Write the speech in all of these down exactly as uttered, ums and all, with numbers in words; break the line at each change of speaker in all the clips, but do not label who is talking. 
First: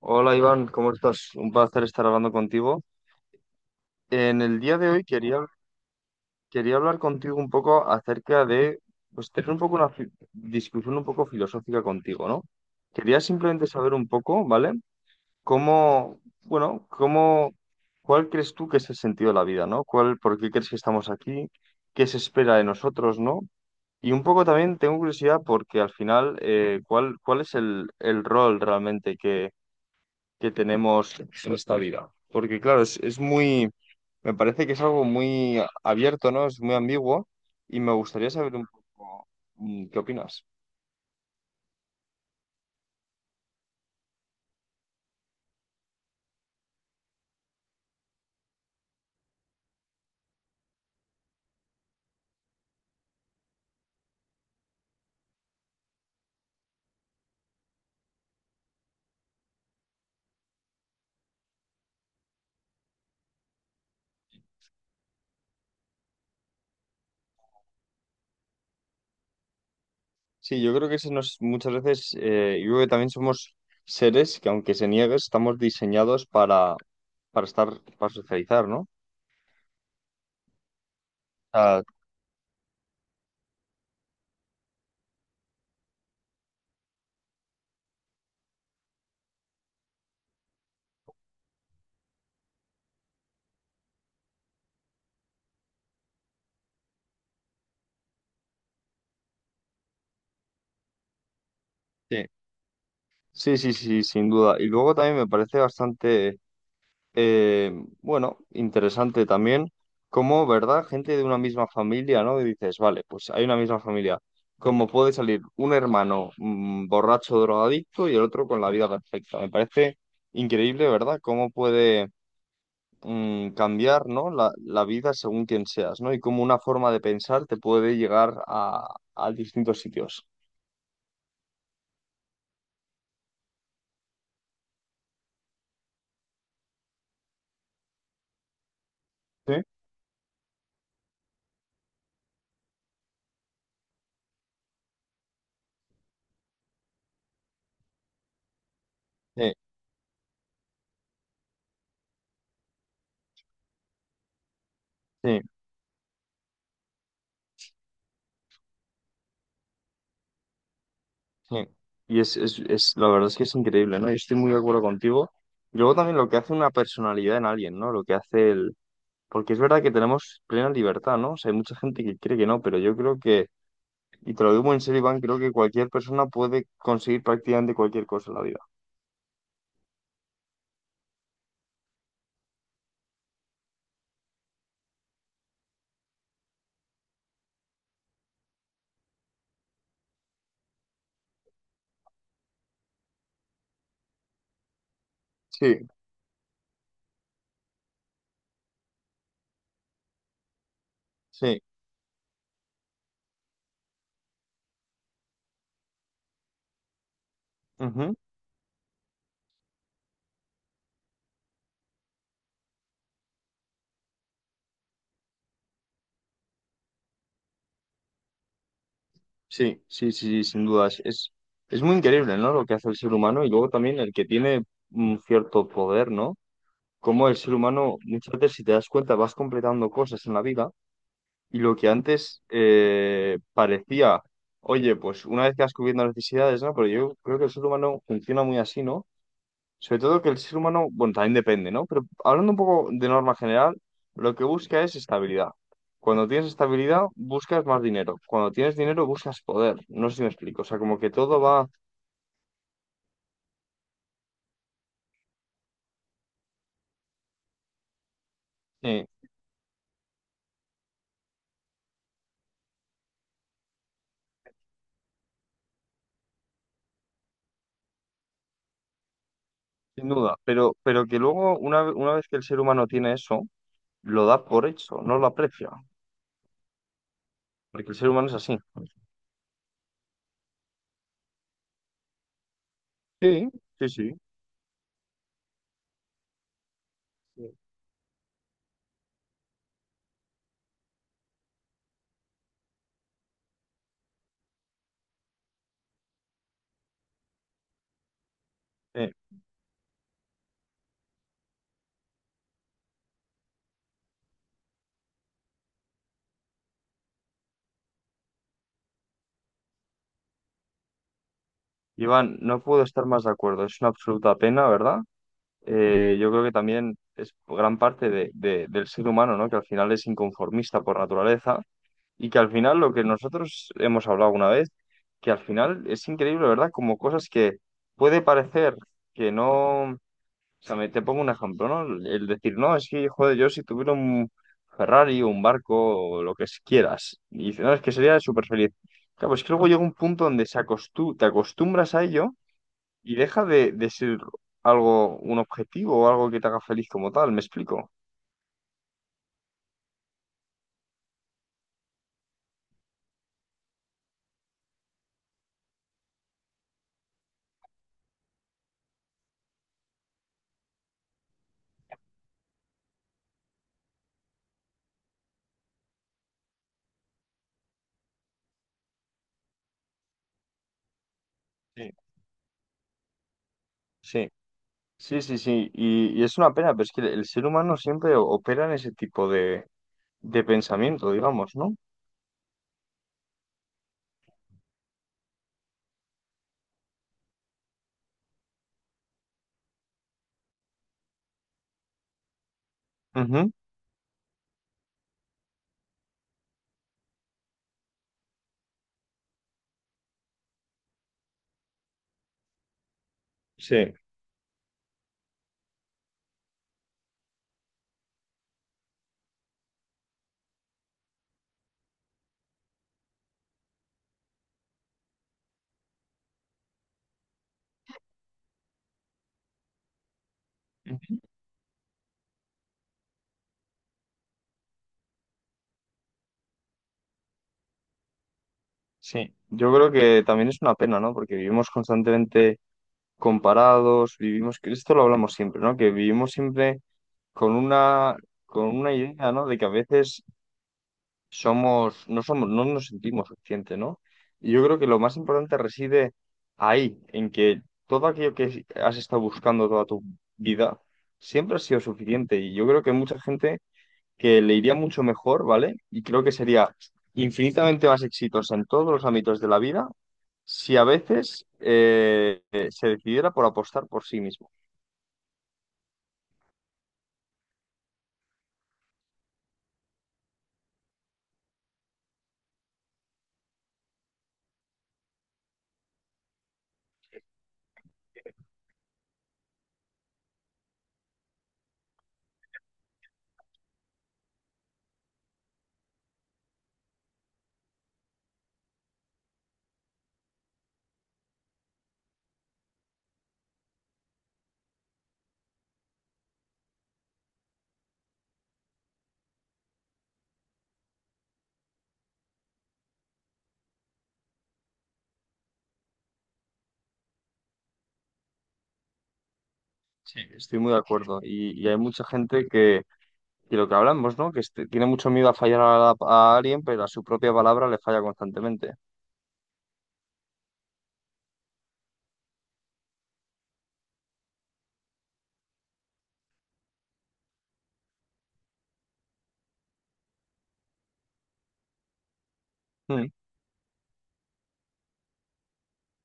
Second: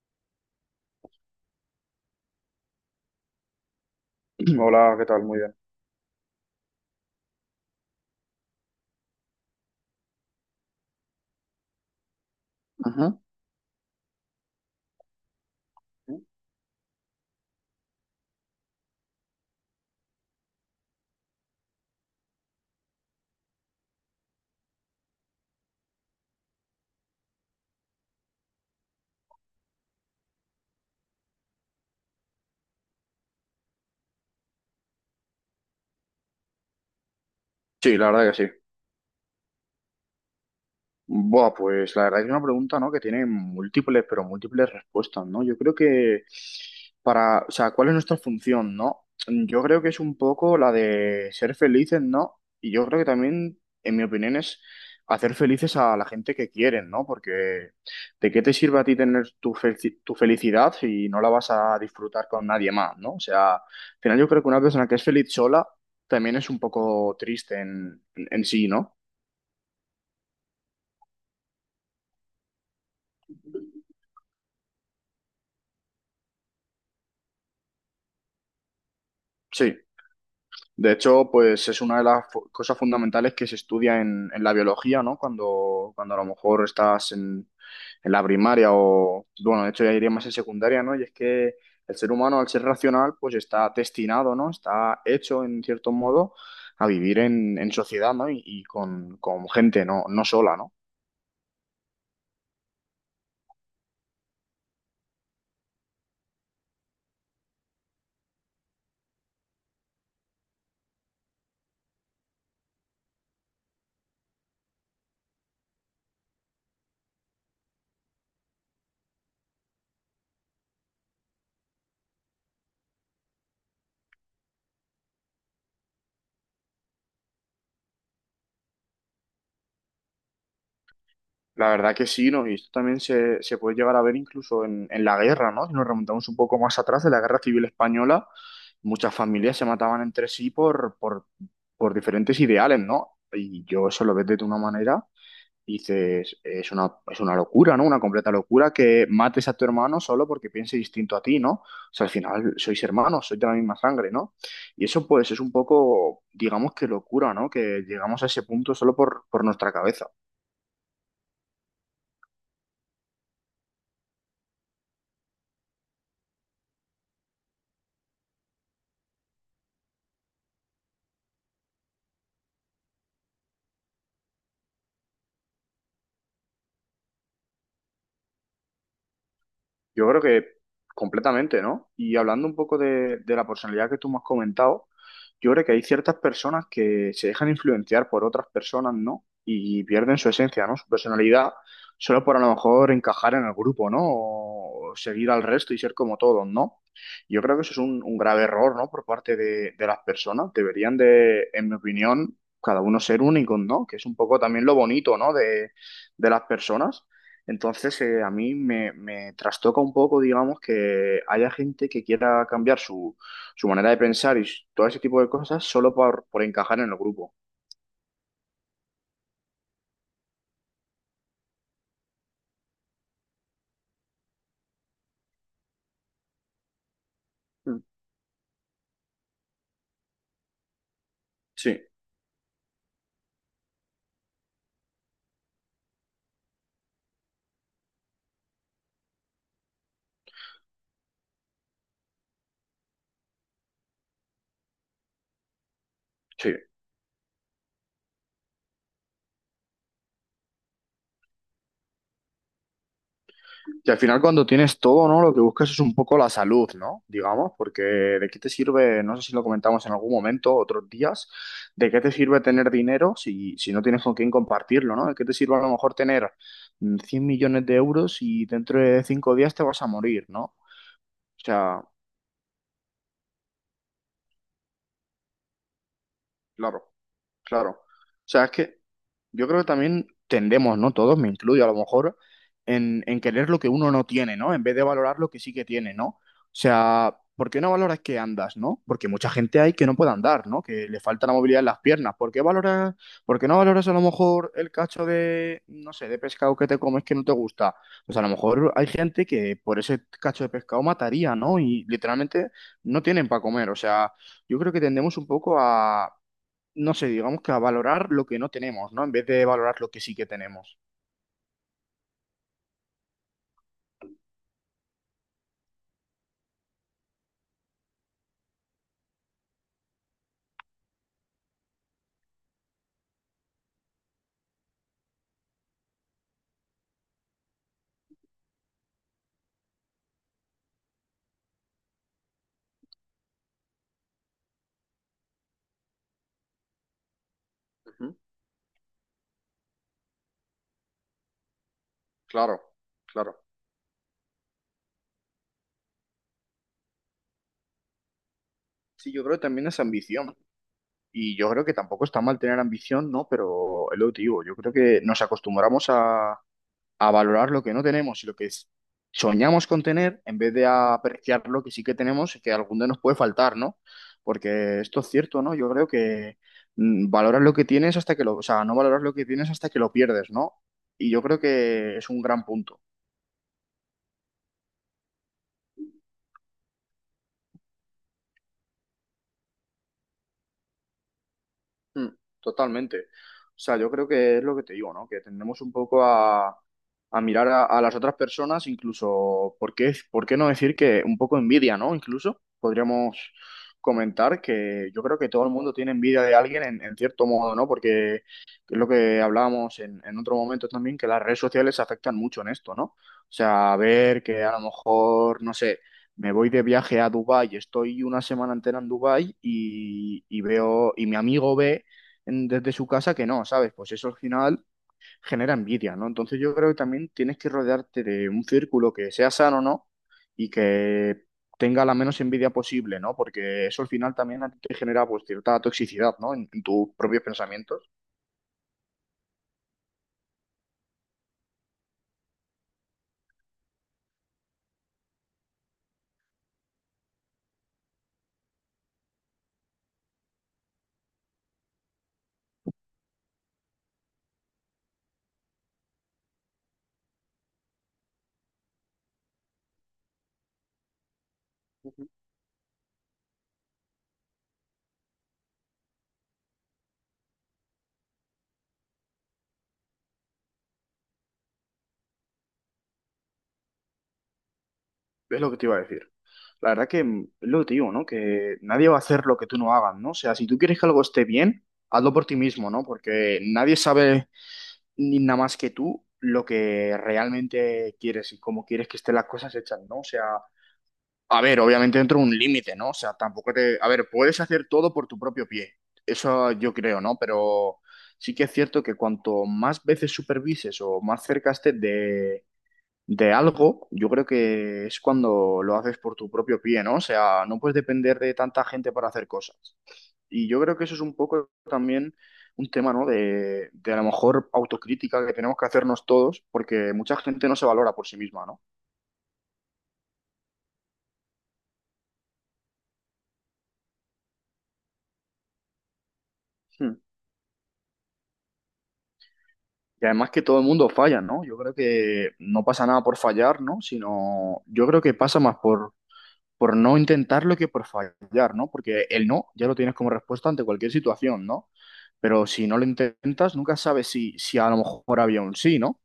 Hola Iván, ¿cómo estás? Un placer estar hablando contigo. En el día de
Hola,
hoy
¿qué tal?
quería,
Muy bien.
quería hablar contigo un poco acerca de, pues tener un poco una fi- discusión un poco filosófica contigo, ¿no?
Ajá.
Quería simplemente saber un poco, ¿vale? ¿Cómo, bueno, cómo, ¿cuál crees tú que es el sentido de la vida, ¿no? ¿Cuál, por qué crees que estamos aquí? ¿Qué se espera de nosotros, ¿no? Y un poco también tengo curiosidad porque al final, eh, ¿cuál, cuál es el, el rol realmente que tenemos en esta vida? Porque claro, es, es muy, me parece que es algo muy abierto, ¿no? Es muy ambiguo y me
Sí, la
gustaría
verdad que sí.
saber un poco mm, qué opinas.
Buah, pues la verdad es una pregunta, ¿no? Que tiene múltiples, pero múltiples respuestas, ¿no? Yo creo que para, o sea, ¿cuál es nuestra función?, ¿no? Yo creo que es un poco la de ser felices, ¿no? Y yo creo que también, en mi opinión, es hacer felices a la gente que quieren, ¿no? Porque ¿de qué te sirve a ti tener tu, felci- tu felicidad si no la vas a disfrutar con nadie más, ¿no? O sea, al final yo creo que una persona que es feliz sola también es un poco triste en, en en sí, ¿no?
Sí, yo creo que se nos, muchas veces, eh, yo creo que también somos seres que aunque se niegue, estamos diseñados para, para estar, para socializar, ¿no?
Sí. De hecho, pues es
Ah,
una de las fu- cosas fundamentales que se estudia en, en la biología, ¿no? Cuando, cuando a lo mejor estás en, en la primaria o, bueno, de hecho ya iría más en secundaria, ¿no? Y es que el ser humano, al ser racional, pues está destinado, ¿no? Está hecho, en cierto modo, a vivir en, en sociedad, ¿no? Y, y con, con gente, ¿no? No sola, ¿no?
sí. Sí, sí, sí, sin duda. Y luego también me parece bastante Eh, bueno, interesante también cómo, ¿verdad? Gente de una misma familia, ¿no? Y dices, vale, pues hay una misma familia. ¿Cómo puede salir un hermano mm, borracho, drogadicto y el otro con la vida perfecta? Me parece increíble, ¿verdad? Cómo puede mm, cambiar, ¿no? La, la vida según quien seas, ¿no? Y cómo una forma de pensar te puede llegar a, a distintos sitios.
La verdad que sí, ¿no? Y esto también se, se puede llegar a ver incluso en, en la guerra, ¿no? Si nos remontamos un poco más atrás, de la Guerra Civil Española, muchas familias
Sí.
se mataban entre sí por, por, por diferentes ideales, ¿no? Y yo eso lo ves de una manera y dices, es una, es una locura, ¿no? Una completa locura que mates
Sí,
a tu hermano solo porque piense distinto a ti, ¿no? O sea, al final sois hermanos, sois de la misma sangre, ¿no? Y eso pues es
sí.
un poco, digamos que locura, ¿no? Que llegamos a ese punto solo por, por nuestra cabeza.
Sí. Y es, es, es, la verdad es que es increíble, ¿no? Yo estoy muy de acuerdo contigo. Y luego también lo que hace una personalidad en alguien, ¿no? Lo que hace el... Porque es verdad que tenemos plena libertad, ¿no? O sea, hay mucha gente que cree que no, pero yo creo que, y te lo digo muy en serio, Iván, creo que cualquier persona puede conseguir prácticamente cualquier cosa en la vida.
Yo creo que completamente, ¿no? Y hablando un poco de, de la personalidad que tú me has comentado, yo creo que hay ciertas personas que se dejan influenciar por otras personas, ¿no? Y pierden su esencia, ¿no? Su personalidad, solo por a lo mejor encajar en el grupo, ¿no? O seguir al resto y
Sí,
ser como todos, ¿no? Yo creo que eso es un, un grave error, ¿no? Por parte de, de las personas. Deberían de,
sí,
en mi opinión, cada uno ser únicos, ¿no? Que es un poco también lo bonito, ¿no? De, de las personas. Entonces,
ujú.
eh, a mí me, me trastoca un poco, digamos, que haya gente que quiera cambiar su, su manera de pensar y s- todo ese tipo de cosas solo por, por encajar en el grupo.
Sí, sí, sí, sí, sin dudas. Es, es muy increíble, ¿no? Lo que hace el ser humano y luego también el que tiene un cierto poder, ¿no? Como el ser
Mm.
humano, muchas veces, si te das cuenta, vas completando cosas en la vida. Y lo
Sí,
que antes eh, parecía, oye, pues una vez que vas cubriendo las necesidades, ¿no? Pero yo creo que el ser humano funciona muy así, ¿no? Sobre todo que el ser humano, bueno, también depende, ¿no? Pero hablando un poco de norma general, lo que busca es estabilidad. Cuando tienes
sí.
estabilidad, buscas más dinero. Cuando tienes dinero, buscas poder. No sé si me explico. O sea, como que todo va,
Que al final cuando tienes todo, ¿no? Lo que buscas es un poco la salud, ¿no? Digamos, porque ¿de qué te sirve,
eh,
no sé si lo comentamos en algún momento, otros días, de qué te sirve tener dinero si, si no tienes con quién compartirlo, ¿no? ¿De qué te sirve a lo mejor tener mm, cien millones de euros y dentro de cinco días te vas a
sin
morir?,
duda,
¿no?
pero,
O
pero que luego,
sea,
una, una vez que el ser humano tiene eso, lo da por hecho, no lo aprecia,
claro. Claro. O
porque el ser humano es
sea, es
así.
que yo creo que también tendemos, ¿no? Todos, me incluyo a lo mejor, en, en
Sí,
querer lo que
sí,
uno no
sí.
tiene, ¿no? En vez de valorar lo que sí que tiene, ¿no? O sea, ¿por qué no valoras que andas?, ¿no? Porque mucha gente hay que no puede andar, ¿no? Que le falta la movilidad en las piernas. ¿Por qué valoras, por qué no valoras a lo mejor el cacho de, no sé, de pescado que te comes que no te gusta? Pues a lo mejor hay
Sí.
gente que por ese cacho de pescado mataría, ¿no? Y literalmente no tienen para comer. O sea, yo creo que tendemos un poco a no sé, digamos que a valorar lo que no tenemos, ¿no? En vez de valorar lo que sí que tenemos.
Iván, no puedo estar más de acuerdo. Es una absoluta pena, ¿verdad? Eh, yo creo que también es gran parte de- de- del ser humano, ¿no? Que al final es inconformista por naturaleza y que al final lo que nosotros hemos hablado una vez, que al final es increíble, ¿verdad? Como cosas que puede parecer que no... O sea, me- te pongo un ejemplo, ¿no? El decir, no, es que, joder, yo si tuviera un Ferrari, un barco, o lo que quieras, y dices, no, es que
Ujú,
sería súper feliz. Claro, pues que luego llega un punto donde se acostu- te acostumbras a ello
claro,
y
claro.
deja de, de ser algo, un objetivo o algo que te haga feliz como tal, ¿me explico?
Sí, yo creo que también es ambición. Y yo creo que tampoco está mal tener ambición, ¿no? Pero es lo que te digo, yo creo que nos acostumbramos a, a valorar lo que no tenemos y lo que es- soñamos con tener en vez de apreciar lo que sí que tenemos y que algún día nos puede faltar, ¿no? Porque esto es cierto, ¿no? Yo creo que mm, valoras lo que tienes hasta que lo, o sea, no valoras lo que tienes hasta que lo pierdes, ¿no? Y yo creo
Sí,
que es un gran punto.
sí, sí, sí, sí. Y, y es una pena, pero es que el ser humano siempre o- opera en ese tipo de, de pensamiento, digamos, ¿no?
Mm, Totalmente. O sea, yo creo que es lo que te digo, ¿no? Que tendemos un poco a, a mirar a, a las otras personas, incluso, ¿por qué, por qué no decir que un poco envidia?, ¿no? Incluso podríamos
Ujú.
comentar que yo creo que todo el mundo tiene envidia de alguien en, en cierto modo, ¿no? Porque es lo que hablábamos en, en otro momento también, que las redes sociales afectan mucho en esto, ¿no? O sea,
Sí.
ver que a lo mejor, no sé. Me voy de viaje a Dubái, estoy una semana entera en Dubái y, y veo, y mi amigo ve en- desde su casa que no, ¿sabes? Pues eso al final genera envidia, ¿no? Entonces yo creo que también tienes que rodearte de un círculo que sea sano, ¿no? Y
Ujú.
que tenga la menos envidia posible, ¿no? Porque eso al final también a ti te genera pues cierta toxicidad, ¿no? En, en tus propios pensamientos.
Sí. Yo creo que también es una pena, ¿no? Porque vivimos constantemente comparados, vivimos, que esto lo hablamos siempre, ¿no? Que vivimos siempre con una, con una idea, ¿no? De que a veces somos, no somos, no nos sentimos suficientes, ¿no? Y yo creo que lo más importante reside ahí, en que todo aquello que has estado buscando toda tu vida siempre ha sido suficiente. Y yo creo que hay mucha gente que le iría mucho mejor, ¿vale? Y creo que sería infinitamente más exitosa en todos los ámbitos de la vida si a veces eh, eh, se decidiera por apostar por sí mismo.
Es lo que te iba a decir. La verdad que mm, es lo que te digo, ¿no? Que nadie va a hacer lo que tú no hagas, ¿no? O sea, si tú quieres que algo esté bien, hazlo por ti mismo, ¿no? Porque nadie sabe ni nada más que tú lo que realmente quieres y cómo quieres que estén las cosas hechas, ¿no? O sea, a ver, obviamente dentro de un límite, ¿no? O sea, tampoco te. A ver, puedes hacer todo por tu propio pie, eso yo creo, ¿no? Pero sí que es cierto que cuanto más veces supervises o más cerca estés de, de algo, yo creo que es cuando lo haces por tu propio pie, ¿no? O sea, no puedes depender de tanta gente para hacer cosas. Y yo creo que eso es un poco también un tema, ¿no? De, de a lo mejor autocrítica que tenemos que hacernos todos, porque mucha gente no se valora por sí misma, ¿no?
Sí, estoy muy de acuerdo. Y, y hay mucha gente que... Y lo que hablamos, ¿no? Que este- tiene mucho miedo a fallar a, la- a alguien, pero a
Hmm.
su propia palabra le falla constantemente.
Y además que todo el mundo falla, ¿no? Yo creo que no pasa nada por fallar, ¿no? Sino yo creo que pasa más por, por no intentarlo que por fallar, ¿no? Porque el no ya lo tienes como respuesta ante cualquier situación, ¿no? Pero si no lo
Mm.
intentas, nunca sabes si, si a lo mejor había un sí, ¿no?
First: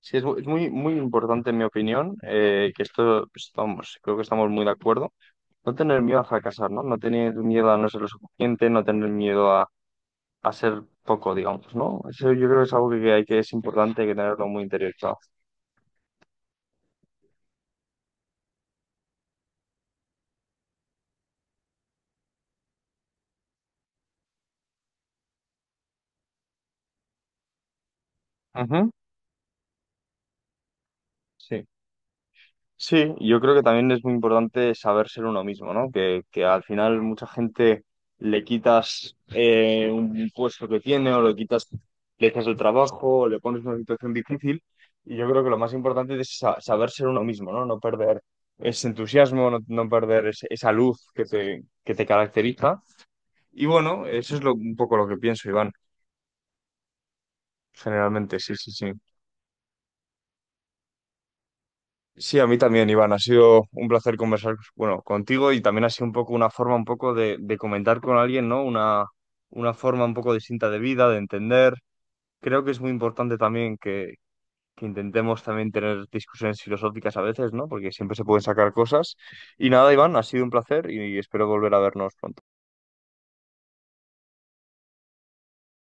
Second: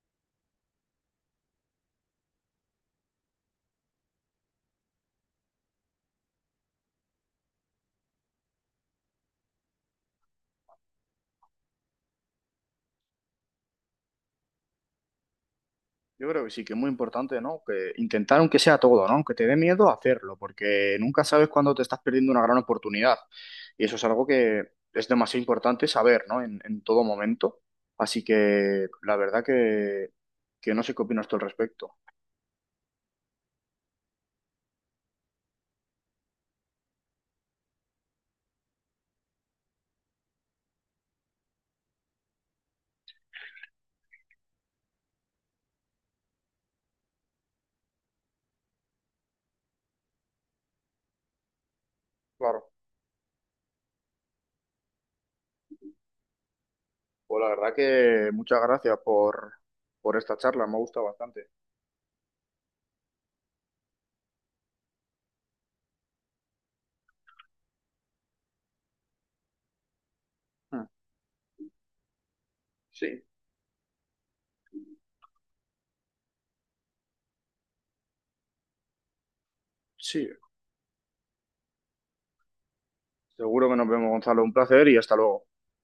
Sí, es, mu- es muy, muy importante, en mi opinión, eh, que esto, pues, vamos, creo que estamos muy de acuerdo. No tener miedo a fracasar, ¿no? No tener miedo a no ser lo suficiente, no tener miedo a, a ser poco, digamos, ¿no? Eso yo creo que es algo que, que hay que es importante, hay que tenerlo muy interiorizado.
Yo creo que sí, que es muy importante, ¿no? Que intentar aunque sea todo, ¿no? Aunque te dé miedo hacerlo, porque nunca sabes cuándo te estás perdiendo una gran oportunidad. Y eso es algo que es demasiado importante saber, ¿no? En, en todo momento. Así que
Ujú.
la verdad que, que no sé qué opinas tú al
Sí.
respecto.
Sí, yo creo que también es muy importante saber ser uno mismo, ¿no? Que, que al final mucha gente le quitas eh, un puesto que tiene o le quitas, le quitas el trabajo o le pones una situación difícil. Y yo creo que lo más importante es sa- saber ser uno mismo, ¿no? No perder ese entusiasmo, no, no perder ese- esa luz que te, que te
Claro.
caracteriza. Y bueno, eso es lo, un poco lo que pienso, Iván,
Pues la verdad que
generalmente, sí,
muchas
sí, sí.
gracias por, por esta charla, me ha gustado bastante.
Sí, a mí también, Iván. Ha sido un placer conversar, bueno, contigo y también ha sido un poco una forma un poco de, de comentar con alguien, ¿no? Una, una forma un poco distinta de
Mm.
vida, de entender. Creo que es muy
Sí,
importante también que, que intentemos también tener discusiones filosóficas a veces, ¿no? Porque siempre se pueden sacar cosas. Y nada, Iván, ha
sí.
sido un placer y espero volver a vernos pronto.
Seguro que nos vemos, Gonzalo. Un placer y hasta luego.